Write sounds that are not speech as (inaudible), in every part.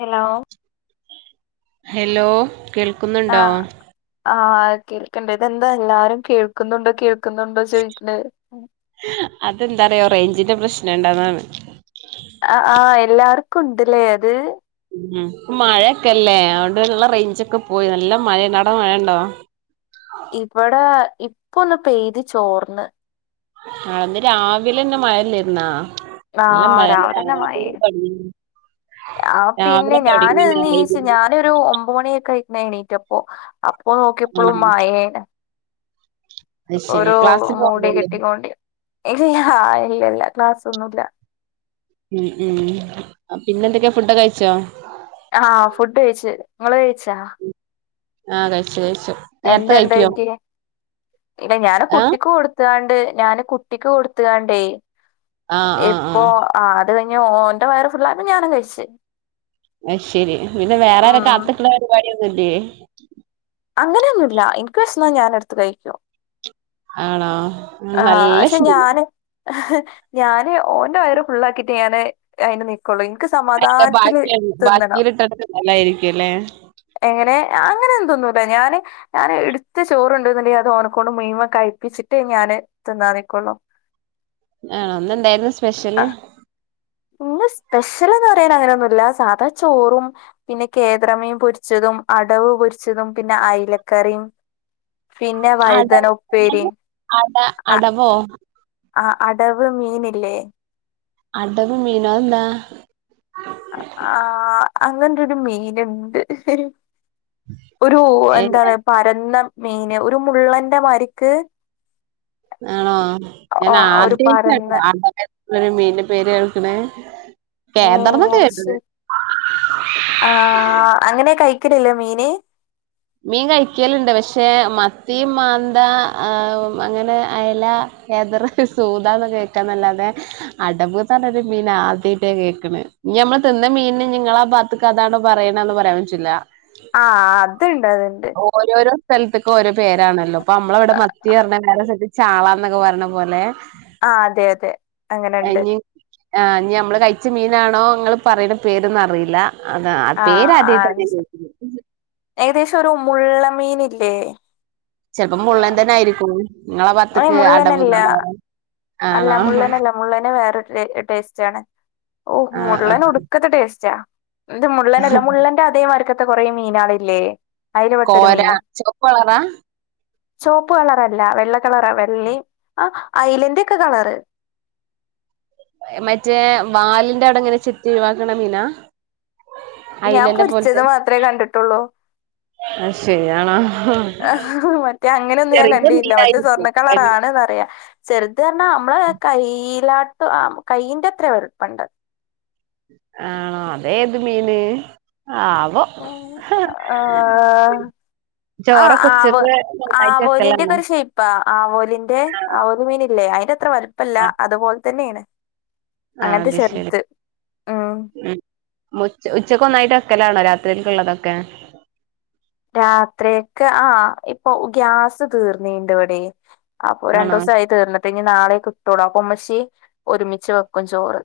Hello hello കേൾക്ക്ന്ന്ണ്ടോ ആഹ് ആഹ് കേൾക്ക്ണ്ട് ഇതെന്താ എല്ലാരും കേൾക്ക്ന്നുണ്ടോ കേൾക്ക്ന്നുണ്ടോ ചോയിക്ക്ണ് അതെന്താന്നറിയോ റേഞ്ചിന്റെ പ്രശ്നം ഉണ്ട് അതാണ് ആഹ് ആഹ് എല്ലാർക്കും ഉണ്ട് ല്ലേ അത് ഉം മഴയൊക്കെല്ലേ അതോണ്ട് ഉള്ള റേഞ്ച് ഒക്കെ പോയി നല്ല മഴ ഇണ്ട് അവിടെ മഴയുണ്ടോ ഇവടെ ഇപ്പൊ ഒന്ന് പെയ്ത് ചോർന്ന് ഇന്ന് രാവിലെന്നെ മഴല്ലായിരുന്നാ നല്ല ആഹ് മഴ രാവിലെന്നെ മഴേനു (unintelligible) രാവിലെ തൊടങ്ങ്യ (unintelligible) ഇന്ന് ഒരു ഒമ്പതു മണിയൊക്കെ ആയിക്ക്ണ് ഞാൻ എണീറ്റപ്പോ അപ്പോ ആണോ നോക്കിയപ്പളും മഴേന്നെ അത് ശരി ഓരോ ക്ലാസ്സിന് മൂടി പോണ്ടല്ലേ കെട്ടികോണ്ട് ഇല്ല ഇല്ല ഇല്ല ക്ലാസ് ഒന്നും ഇല്ല ഉം ഉം അ പിന്നെന്തൊക്കെ ഫുഡൊക്കെ കഴിച്ചോ ആഹ് ഫുഡ് കഴിച്ച് ഇങ്ങള് കഴിച്ചാ ആഹ് കഴിച്ച് കഴിച്ച് എന്താണ്ടാക്കിയേ ഇല്ല ഞാന് ആഹ് കുട്ടിക്ക് കൊടു ഇടുത്ത്ങ്ങാണ്ട് ഞാന് കുട്ടിക്ക് കൊടുത്തു കാണ്ടേ ആഹ് ആഹ് ഇപ്പോ ആഹ് ആ അത് കഴിഞ്ഞ് ഓന്റെ വയറ് ഫുള്ളായപ്പൊ ഞാനും കഴിച്ച് അത് ശരി പിന്നെ വേറെ ആരെയും ആഹ് കാത്ത്ക്ക്ണ പരിപാടിയൊന്നും ലെ അങ്ങനെയൊന്നും ഇല്ല ഇൻക്ക് വെശന്നാ ഞാനെടുത്ത് കഴിക്കും ആണോ ആഹ് നല്ല പക്ഷെ ശീലം ഞാന് ഞാന് ഓന്റെ വയറ് ഫുള്ളാക്കീട്ട് ഞാന് അയിന് നിക്കൊള്ളൂ ഇൻക്ക് അയിന്റെ സമാധാനത്തില് ബാക്കി തിന്നണം ബാക്കിയിലിട്ടിട്ട് നല്ലായിരിക്കും അല്ലേ എങ്ങനെ അങ്ങനെ ഒന്നും തിന്നൂല ഞാന് ഞാന് ഇടുത്ത ചോറ് ഇണ്ട്ന്നി ണ്ടെങ്കി അത് ഓനക്കൊണ്ട് മുഴുവൻ കഴിപ്പിച്ചിട്ടെ ഞാന് തിന്നാൻ നിക്കൊളളു ആഹ് ഇന്ന് എന്തായിരുന്നു സ്പെഷ്യല് ഇന്ന് സ്പെഷ്യല്ന്ന് പറയാൻ അങ്ങനെയൊന്നും ഇല്ല സാധാ ചോറും പിന്നെ കേതര മീൻ പൊരിച്ചതും അടവ് പൊരിച്ചതും പിന്നെ അയ്ലക്കറിയും അടവ് എന്താണ് അട അടവോ ആ അടവ് മീന് ഇല്ലേ അടവ് മീനോ അതെന്താ അ ആഹ് അങ്ങനൊരു മീനുണ്ട് ഒരു എന്താണ് പരന്ന മീന് ഒരു മുള്ളന്റെ മാരിക്ക് ആണോ ഒ ഒരു പരന്ന ഞാനാദ്യായിട്ടാട്ടോ അങ്ങനെയുള്ളൊരു മീന്റെ പേര് കേൾക്കണേ ഏ കേദർന്നൊക്കെ അത് കേട്ടത് ശരി ആ അങ്ങനെ കഴിക്കലില്ലോ മീന് മീൻ കഴിക്കല്ണ്ട് പക്ഷെ മത്തി മാന്ത ആ അങ്ങനെ അയല ഏതറ് ഈ സൂദാന്ന് കേൾക്കാന്നല്ലാതെ അടവ്ന്ന് പറഞ്ഞൊരു മീന് ആദ്യായിട്ടാ കേൾക്ക്ണ് ഇനി നമ്മള് തിന്ന മീന് ഇഞ്ഞ് ഇങ്ങളാ പാ ത്ത്‌ക്ക് അതാണ് പറയിണെന്ന് പറയാൻ പറ്റില്ല ആഹ് അത്ണ്ട് അത്ണ്ട് ഓരോരോ സ്ഥലത്ത്ക്ക് ഓരോ പേരാണല്ലോ ഇപ്പ നമ്മളെവിടെ മത്തി പറഞ്ഞ വേറെ സ്ഥലത്ത് ചാളാന്നൊക്കെ പറയ്ണ പോലെ ആഹ് അതെ അതെ അങ്ങനെണ്ട് ഇനി ആഹ് ഇഞമ്മള് കഴിച്ച മീനാണോ നിങ്ങ പറയുന്ന പേരൊന്നും അറിയില്ല അതാ ആ പേര് ആദ്യായിട്ട ഞാൻ കേൾ ഏകദേശം ഒരു മുുള്ള മീൻ ല്ലേ ചെലപ്പോ മുള്ളേ തന്നെ ആയിരിക്കും ങ്ങള ഏ ബാത്ത്ക്ക് അടവ് മുള്ളനല്ല അല്ല മുള്ളനല്ല മുള്ളനെ വേറെരു ടേസ്റ്റ് ആണ് ഓഹ് ആഹ് ആഹ് മുള്ളന ഒടുക്കത്തെ ടേസ്റ്റാ ഇത് മുള്ളനല്ല മുള്ളൻന്റെ അതേമാർക്കത്തെ കൊറെ മീനാളില്ലേ അയ്ൽ പെട്ടൊരു കോര മീന ചുവപ്പ് കളറാ ചോപ്പ് കളറല്ല വെള്ള കളറ വെള്ള ആ ഐലന്റ ഒക്കെ കളറ് മറ്റേ വാലിന്റെ അടെ ഇങ്ങനെ ചെത്തി ഒഴിവാക്കണ മീനാ ഞാൻ അയിലന്റെ പോലത്തെ പൊരിച്ചത് മാത്രമേ കണ്ടിട്ടുള്ളൂ അത് ശരി ആണോ ആഹ് മറ്റേ അങ്ങനെന്നും ഞാൻ ചെറിയ കണ്ടില്ല മറ്റേ മീനായിരിക്കും സ്വർണ്ണ കളറാണ് ന്നറിയ ചെറുത് പറഞ്ഞാൽ നമ്മള് കൈയിലാട്ട് കൈയ്യിന്റെ അത്ര വലുപ്പണ്ട് ആണോ അതെ ഏത് മീന് ആവോ ആഹ് ആഹ് ചോറൊക്കെ ഉച്ചക്ക് ആവ് ഒന്നായിട്ട് ആവോലിന്റെ ഒക്കെ വെക്കലാണോ ഒരു ഷൈപ്പാ ആവോലിന്റെ ആവോലി മീന ഇല്ലേ അതിന്റെത്ര വലുപ്പം പ്പല്ല അതുപോലെ തന്നെയാണ് ആ അങ്ങനത്തെ അത് ശരി ചെറുത് ഉ ഉച്ചക്കൊന്നായിട്ട്ക്കലാണോ രാത്രിക്കുള്ളള്ളതൊക്കെ രാത്രിയൊക്കെ ആഹ് ഇപ്പൊ ഗ്യാസ് തീർന്നീണ്ട് ഇവിടെ അപ്പൊ ആണോ രണ്ടൂസായി തീർന്ന്ട്ട്. ഞ് നാളെ കിട്ടോള്ളൂ. അപ്പം മ്മച്ചി ഒരുമിച്ച് വെക്കും ചോറ്.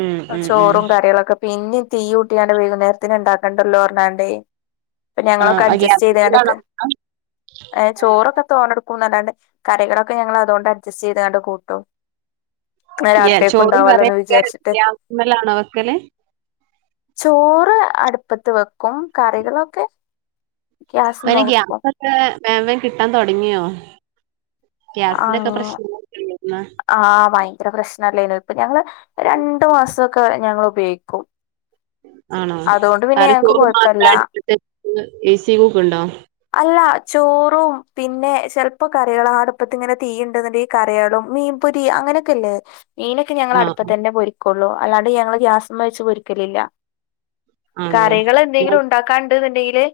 ഉം ഉം ഉം ചോറും കറിളൊക്കെ. പിന്നിം തീയൂട്ടിയാണ്ട് വൈകുന്നേരത്തിന് ഉണ്ടാക്കണ്ടല്ലോ പറഞ്ഞാണ്ടയ്. അപ്പൊ ആ ഞങ്ങളൊക്കെ ആ അഡ്ജസ്റ്റ് ചെയ്താണ്ട്‌ക്ക. ഗ്യാസ്മലാണോ ചോറൊക്കെ- തോനെടുക്കും എന്നല്ലാണ്ട്, കറികളക്കെ ഞങ്ങൾ അതുകൊണ്ട് അഡ്ജസ്റ്റ് ചെയ്തുകാണ്ട് കൂട്ടും. ഇന്നാ ഏഹ് രാത്രിയേക്കും ചോറും ഉണ്ടാവല്ലോന്ന് കറിയൊക്കെ വിചാരിച്ചിട്ട് ഗ്യാസ്മ്മലാണോ വെക്കല്? ചോറ് അടുപ്പത്ത് വെക്കും. കറികളൊ - പ്പയിന് ഗ്യാസൊക്കെ വേം വേം കിട്ടാൻ തൊടങ്ങിയോ? ആഹ് ഗ്യാസിന്റൊക്കെ പ്രശ്നങ്ങളൊക്കെ ഇണ്ടായിരുന്നോ ആഹ. ഭയങ്കര പ്രശ്നല്ലനല്ലായിനോ? ഇപ്പൊ ഞങ്ങള് രണ്ടു മാസൊക്കെ ഞങ്ങള് ഉപയോഗിക്കും. ആണോ? അതുകൊണ്ട് പിന്നെ കറി, ഞങ്ങക്ക് ചോറ് മാത്ര കൊഴപ്പല്ല അടുപ്പത്ത്ച്ച്, ഇ സി കുക്കുണ്ടോ? അല്ല. ചോറും പിന്നെ ചെലപ്പ കറികള അടുപ്പത്തി ങ്ങനെ തീ ഉണ്ടെന്നണ്ടങ്കി. കറിയാളും, മീൻപൊരി അങ്ങനൊക്കെല്ലേ? മീന- ഞങ്ങൾ ആ അടുപ്പത്തന്നെ പൊരിക്കൊള്ളൂ. അല്ലാണ്ട് ഞങ്ങള് ഗ്യാസ്മ്മച്ച് പൊരിക്കലില്ല. ആണോ കറികൾ ഉം എന്തെങ്കിലും ഉണ്ടാക്കാണ്ട്ന്നുണ്ടെങ്കില്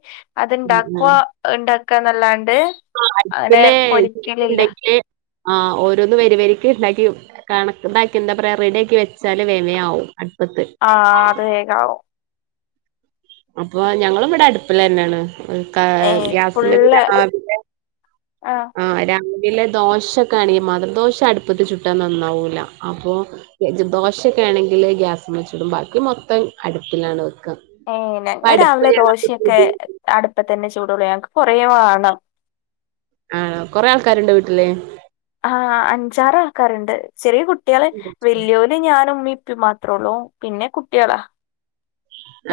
അത്ണ്ടാക്കവാ. ണ്ടാക്കാന്നല്ലാണ്ട്. ആഹ് അടുപ്പില് തീജ്ജ്ണ്ടെങ്കില്, ആ ഓരോന്ന് വരിവരിക്ക് ഉണ്ടാക്കി വെക്കും. കണക്ക് താക്കി എന്താ പറയ, റെഡിയാക്കി വെച്ചാല് വേം വേം ആവും അടുപ്പത്ത്. ആഹ് അത് വേകാവും. അപ്പൊ ഞങ്ങളുംവ്ടെ അടുപ്പിലന്നെണ്. ഏഹ് ഗ്യാസ്മ്മല് ഫുള്ള് രാവിലെ - ആഹ് ആഹ. രാവിലെ ദോശൊക്കെ ആണെങ്കി മാത്രം ദോശ അടുപ്പത്ത് ചുട്ടാ നന്നാവൂല. അപ്പൊ- ദോശക്കെ ആണെങ്കിൽ ഗ്യാസ്മെ ചുടും. ബാക്കി മൊത്തം അടുപ്പിലാണ് വെക്കാ. ഏഹ്. ഞങ്ങള് രാവിലെ ദോശയൊക്കെ അടുപ്പത്തന്നെ ചൂടുള്ളൂ. ഞങ്ങക്ക് കുറെ വാണം. ആഹ് കൊറേ ആൾക്കാരുണ്ടോ വീട്ടില്? ആഹ് അഞ്ചാറാൾക്കാരുണ്ട് ചെറിയ കുട്ടികള് വല്ല്യോര് ഞാനും ഉമ്മിം ഉപ്പിം മാത്രേ ഉള്ളൂ. പിന്നെ കുട്ടിയോളാ.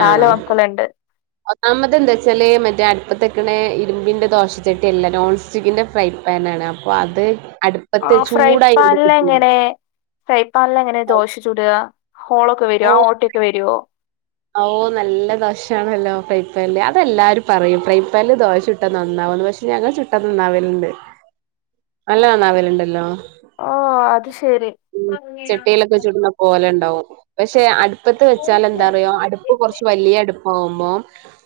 ആഹ് ഒന്നാമത് എന്താച്ചാല് മറ്റേ അടുപ്പത്തെക്കണെ ഇരുമ്പിന്റെ ദോശച്ചട്ടില്ല. Non സ്റ്റിക്ക്ൻ്റെ fry പാനാണ്. അപ്പോ അത് അടു ആഹ് ഫ്രൈ പാനിലെങ്ങനെ? ഫ്രൈപാനിലെങ്ങനെ ദോശ ചുടുകാ ഹോളൊക്കെ വരോ? ഓ ആഹ് ഓട്ടയൊക്കെ വരോ? ഓ നല്ല ദോശണല്ലോ ഫ്രൈ പാനില്. അതെല്ലാരും പറയും ഫ്രൈപാനില് ദോശ ചുട്ടാ നന്നാവുന്ന് പക്ഷെ ഞങ്ങൾ ചുട്ടാ നന്നാവല്ണ്ട്. നല്ല നന്നാവലുണ്ടല്ലോ. ആഹ് അത് ശെരി പോലെണ്ടാവും. പക്ഷെ അടുപ്പത്ത് വെച്ചാൽ എന്താ? അടുപ്പ് കുറച്ച് വലിയ അടുപ്പുവാകുമ്പോ.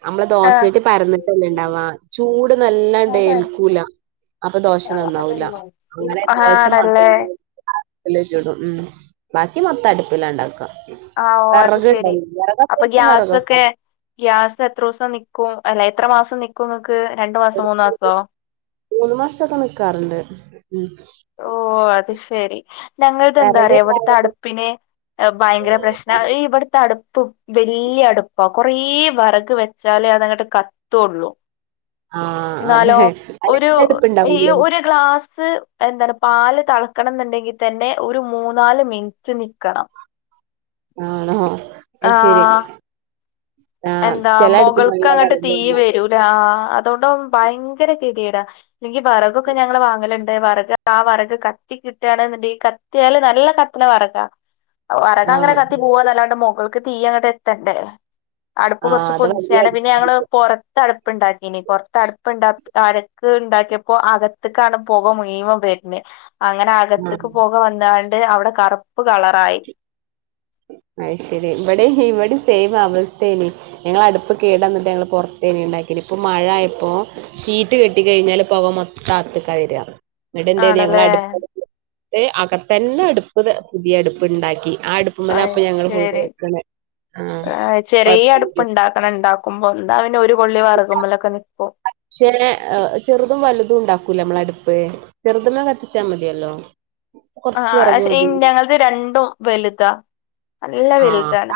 നമ്മളെ ദോശചട്ടി പരന്നിട്ടല്ലെ ഇണ്ടാവാ. ചൂട് നല്ലാണ്ട് ഏൽക്കൂല. അപ്പൊ ദോശ നന്നാവൂല. അങ്ങനെ ആഹ് ദോശ മാത്ര ആണല്ലേ ല് ചുടും ഉം ബാക്കി മൊത്തം അടുപ്പിലുണ്ടാക്കാ. ആഹ് ഓ അത് ശെരി അപ്പൊ ഗ്യാസൊക്കെ? വെറകൊക്കെണ്ട് ഗ്യാസ് എത്രോസം നിക്കും, അല്ല എത്ര മാസം നിക്കും ഇങ്ങക്ക് രണ്ടു മാസോ ഒരു മൂന്ന് മാസോ മൂന്ന് മാസൊക്കെ നിക്കാറുണ്ട്. ഉം ഓ അത് ശെരി വെറക് ഞങ്ങൾക്കെന്താറിയോ ഇവിടുത്തെ ഇണ്ടായാല് അടുപ്പിന് ഭയങ്കര പ്രശ്നാ. ഇവിടുത്തെ അടുപ്പും വല്ല്യ അടുപ്പാ കൊറേ വെറക് വെച്ചാലേ അതങ്ങട്ട് കത്തുള്ളൂ. ആഹ് അതെ എന്നാലോ ഒരു രണ്ട് ഈ അടുപ്പ്ണ്ടാവൂലേ ഒരു ഗ്ലാസ്. എന്താണ് പാല് തിളക്കണംന്നുണ്ടെങ്കി തന്നെ ഒരു മൂന്നാല് മിനിറ്റ് നിക്കണം. ആണോ? ശരി ആഹ് ആഹ് എന്താ ചെല അടുപ്പിന് മൊകൾക്ക് നല്ല അങ്ങട്ട് തീ വെറകുണ്ടാവും വെരൂ ആഹ് അതൊണ്ടും ഭയങ്കര ഗെതികേടാ ഇല്ലെങ്കി വെറകൊക്കെ ഞങ്ങള് വാങ്ങലൊണ്ട് വെറക് ആഹ് വെറക് കത്തി കിട്ടാണ്ന്ന് ഇണ്ടെങ്കി കത്തിയാല് നല്ല കത്ത്ണ വെറകാ വെറക് അങ്ങനെ ആഹ് കത്തി പോവന്നല്ലാണ്ട് മൊകൾക്ക് തീ അങ്ങട്ടെത്തണ്ടേ അടുപ്പ് ആഹ് കൊറച്ച് അത് വലിയ പൊന്തിച്ചാണ് പിന്നെ ഞങ്ങള് അടുപ്പായിരിക്കും പൊറത് ത്തട്‌പ്പുണ്ടാക്കീന് പൊറത്തട്‌പ്പുണ്ടാക് അട്‌ക്ക് ഇണ്ടാക്കിയപ്പോ അകത്ത് ക്കാണ് പൊക മുയുവം വെരനെ അങ്ങനെ അകത്ത്ക്ക് ആഹ് പൊക വന്നാണ്ട് അവടെ കറുപ്പ് കളറായി അയ്ശെരി ഇവടേം ഹിവടേം സെയിംമ് അവസ്ഥേനി ഞങ്ങള് അടുപ്പ് കേട്‌ വന്നിട്ട് ഞങ്ങള് പൊറത്തേന് ഇണ്ടാക്കിനെ ഇപ്പൊ മഴ ആയപ്പോ ഷീറ്റ് കെട്ടി കഴിഞ്ഞാല് പൊക മൊത്തം അകത്ത്ക്കാ വെരാ ഇവ്ടൊണ്ടൊര് ഞങ്ങള് ആണല്ലേ അടുപ്പ് ര് അകത്തന്നെ അടുപ്പ്ത് പുതിയ അടുപ്പ് ഇണ്ടാക്കി ആഹ് അടുപ്പ്മേല് അയ് ശെരി ആഹ് ചെറിയ കൊഴപ്പൊന്നുല്ല അടുപ്പൊൺ ഇണ്ടാക്കണം ഉണ്ടാക്കുമ്പോ എന്താ പിന്ന ഒര്കൊള്ളി വെറകുമ്മലക്ക് നിക്കും പക്ഷേ അങ്ങനെ ചെറുതും വലുതും ഉണ്ടാക്കൂലെ നമ്മളെ അടുപ്പ് ചെറുതുമ്മെ കത്തിച്ചാ മതിയല്ലോ കൊറച്ച് ആഹ് വിറക് പഷേ എൻ മതി ഞങ്ങളത് രണ്ടും വെലുതാ നല്ല വെലുതാണ്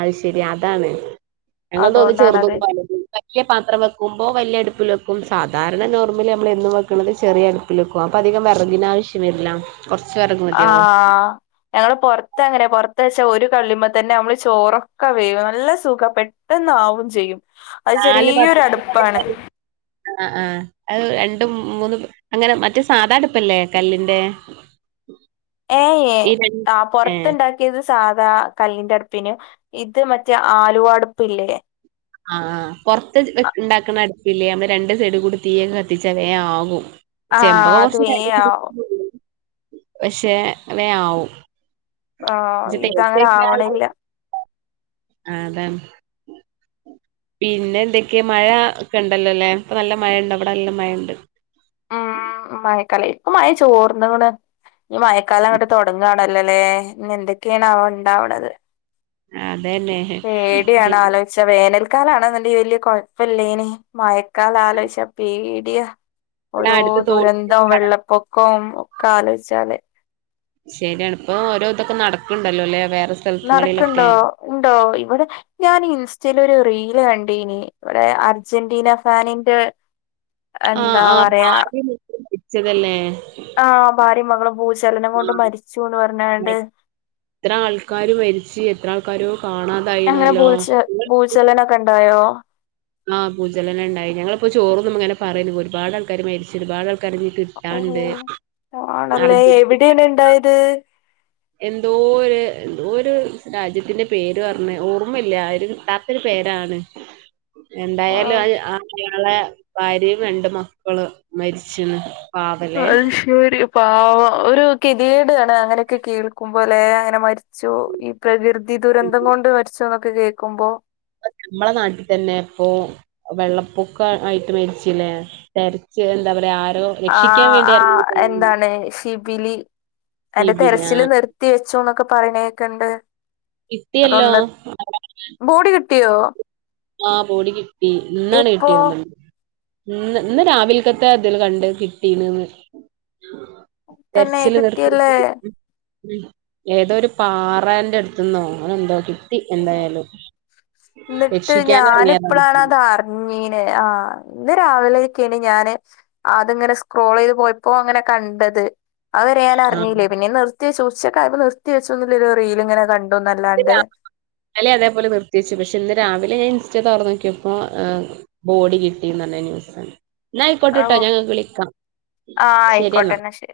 അയ്ശെരി അതാണ് ഞങ്ങൾ തോന്ന് ചെറ്തും അതുകൊണ്ടാണത് വല്തും വല്യ പാത്രം വെക് ക്കുമ്പോ വല്ല്യ അടു‌പ്പില് വെക്കും സാധാരണ നോർമല് നമ്മള് എന്നും വെക്കണത് ചെറിയ അടുപ്പില് വെക്കും അപ്പം അധികം വെറകിനാവശ്യ (unintelligible) കൊറച്ച് (unintelligible) ആഹ് ഞങ്ങള് പൊറത്തങ്ങനെ പൊറത്ത് വെച്ച ഒര് കള്ളിമ തന്നെ നമ്മള് ചോറൊക്ക വേവും നല്ല സുഖ പെട്ട ട്ടന്നാവും ചെയ്യും അത് ചെറിയൊരടുപ്പാണ് അ ആഹ് അത് രണ്ടും മൂന്നും അങ്ങന മറ്റേ സാധാ അട്‌പ്പല്ലേ കല്ലിന്റെ ഏയ്ഏഹ് ഈ രണ്ട് ആ ഏ പൊറത്ത്ണ്ടാക്കി യത് സാധാ കല്ലിന്റ അട്‌പ്പെനു ഇത് മറ്റെ ആലുവ അട്‌പ്പ് ഇല്ലേ ആഹ് ആഹ് പൊറത്ത് വെക് ഇണ്ടാക്കണ അട്‌പ്പില്ലേ നമ്മള് രണ്ട് സൈഡ് കൂടി തീയെക്ക കത്തിച്ച വേം ആവും ആഹ് ചെമ്പക്കൊ അത് കൊറച്ച് വേം ആവും (unintelligible) പക്ഷെ വേം ആവും ആഹ് ഇജ്ജ് ഇതങ്ങനെ ആവണില്ല (unintelligible) ആഹ് അതാണ്‌ പിന്ന എന്തക്കെ മഴ ഒക്ക ഇണ്ടല്ലോല്ലേ ഇപ്പ നല്ല മഴണ്ട് ഇവട നല്ല മഴണ്ട് ഉം മഴക്കാല ഇപ്പ മഴ ചോർന്ന്ങ്ങ്ണ് ഇനി മയക്കാലം അങ്ങട്ട് തൊടങ്ങാ ണല്ലോലെ ഇനി എന്തൊക്കെയാണാവോ ഉണ്ടാവണത് അതന്നെ പേടിയാണ് ആലോയ്ച്ച വേനൽ ക്കാലാണെന്നുണ്ടെ വല്യ കുഴപ്പല്ലേനിം മഴക്കാല ആലോയ്ച്ച പേടിയ ഇവിടെ ഓരോ അടുത്ത് തോ ദുരന്തവും വെള്ളപ്പൊക്കൊ ഒക്കെ ആലോയ്ച്ചാല് ശരിയാണ് ഇപ്പ ഓരോ ഇതൊക്ക നടക്കുണ്ടല്ലോ അല്ലേ വേറെ സ നടക്ക്‌ണ്ടോ ഉണ്ടോ ഇവടെ ഞാന് ഇൻസ്റ്റെലൊര് റീല് കണ്ടീനി ഇവടെ അർജന്റീന ഫാനിന്റ എന്താ പറയാ ഇച്ചതല്ലേ ആഹ് ഭാര്യം മകളും ഭൂചലനം കൊണ്ട് ആഹ് മരിച്ചൂന്ന് പറഞ്ഞാണ്ട് എത്ര ആൾക്കാര് മരിച്ച്‌ എത്ര ആൾക്കാരോ കാണാ അങ്ങനെ ഭൂൽച്ച ഭൂചലനെക്കെ ഇണ്ടായോ ആഹ് ഭൂചലനണ്ടായി ഞങ്ങളിപ്പ ചോറ് തിന്നുമ്പങ്ങനെ പറയയ്നിം ഒര്പാട് ആൾക്കാര് മരിച്ച്‌ ഒര്പാട് ആൾക്കാര് ഇനി കിട്ടാണ്ട് അറിഞ്ഞു ഇതെങ്ങ്നെ ഇണ്ടായത് എന്തോ ഒര് എന്തോ ഒര് രാജ്യത്തിന്റെ പേര് പറഞ്ഞ് ഓർമ്മല്ല ഒര് കിട്ടാത്തൊര് പേരാണ് എന്തായാലും അത് ആ അയാളെ ഭാര്യയും രണ്ട് മക്കള് മരിച്ച്ണ് പാവലേ അഹ് ശെരി ഒരു പാവം ഒരു കെതിയേടാണ് അങ്ങനൊക്കെ കേൾക്കുമ്പലേ അങ്ങനെ മരി ച്ചു ഈ പ്രകൃതി ദുരന്തം കൊണ്ട് മരിച്ചൂന്നൊക്കെ കേൾക്കുമ്പൊ മ്മളെ നാട്ടി തന്നെ ഇപ്പൊ വെള്ളപ്പൊക്ക ആയിട്ട് മര്ച്ചിലേ തെര്ച്ച് എന്താ പറയാ ആരോ രക്ഷിക്കാൻ ആഹ് വേണ്ടി ആഹ് ഇറങ്ങിയതായിരുന്നു എന്താണ് ഷിബിലി അയിന്റെ ജിബിൻ തെരച്ചില് ആഹ് നിർത്തി വെച്ചൂന്നൊക്കെ പറിണേക്ക്ണ്ട് കിട്ടിയല്ലോ ബോഡി കിട്ടിയോ? ആഹ് ബോഡി കിട്ടി ഇന്നാണ് ഇപ്പോ കിട്ടിയൊന്ന്ണ് ഇന്ന് ഇന്ന് രാവിൽക്കത്തെ ഇതില് കണ്ട് കിട്ടീണ്ന്ന് തന്നെ തെര്ച്ചില് നിർത്തി കിട്ടിയല്ലേ (unintelligible) ഉം ഏതോ ഒരു പാറന്റെട്ത്ത്ന്നോ അങ്ങനെ എന്തോ കിട്ടി എന്തായാലും എന്നിട്ട് രക്ഷിക്കാൻ ഇറങ്ങിയതാണ് ഞാന്പ്പളാണത് അർ ഞ്ഞീനെ ആഹ് ഇന്ന് രാവിലെക്കേണ് ഞാന് അത്ങ്ങനെ സ്ക്രോളൈത് പോയപ്പോ അങ്ങനെ കണ്ടത് അഹ് വരേ ആ ഞാനർഞ്ഞീല്ല പിന്നെ നിർത്തി വെച്ചു ഉച്ചക്കിയപ്പൊ നിർത്തി വെച്ചൊന്നുള്ളൊരു റീൽ ഇങ്ങനെ കണ്ടുന്നല്ലാണ്ട് ഇന്നലിം അതേപോലെ നിർത്തിയച്ചു പഷെ ഇന്ന് രാവിലെ ഞൻ ഇൻസ്റ്റേതൊർന്നോക്കിയപ്പൊ ബോഡി കിട്ടിന്നർഞ്ഞ ന്യൂസാണ് ഇന്നാ ഐക്കോട്ടട്ടോ ആഹ് ഞാം ഇങ്ങക്ക് വിളിക്കാ ആയിക്കോട്ടെ ശരിയെന്നാ എന്നാ ശരി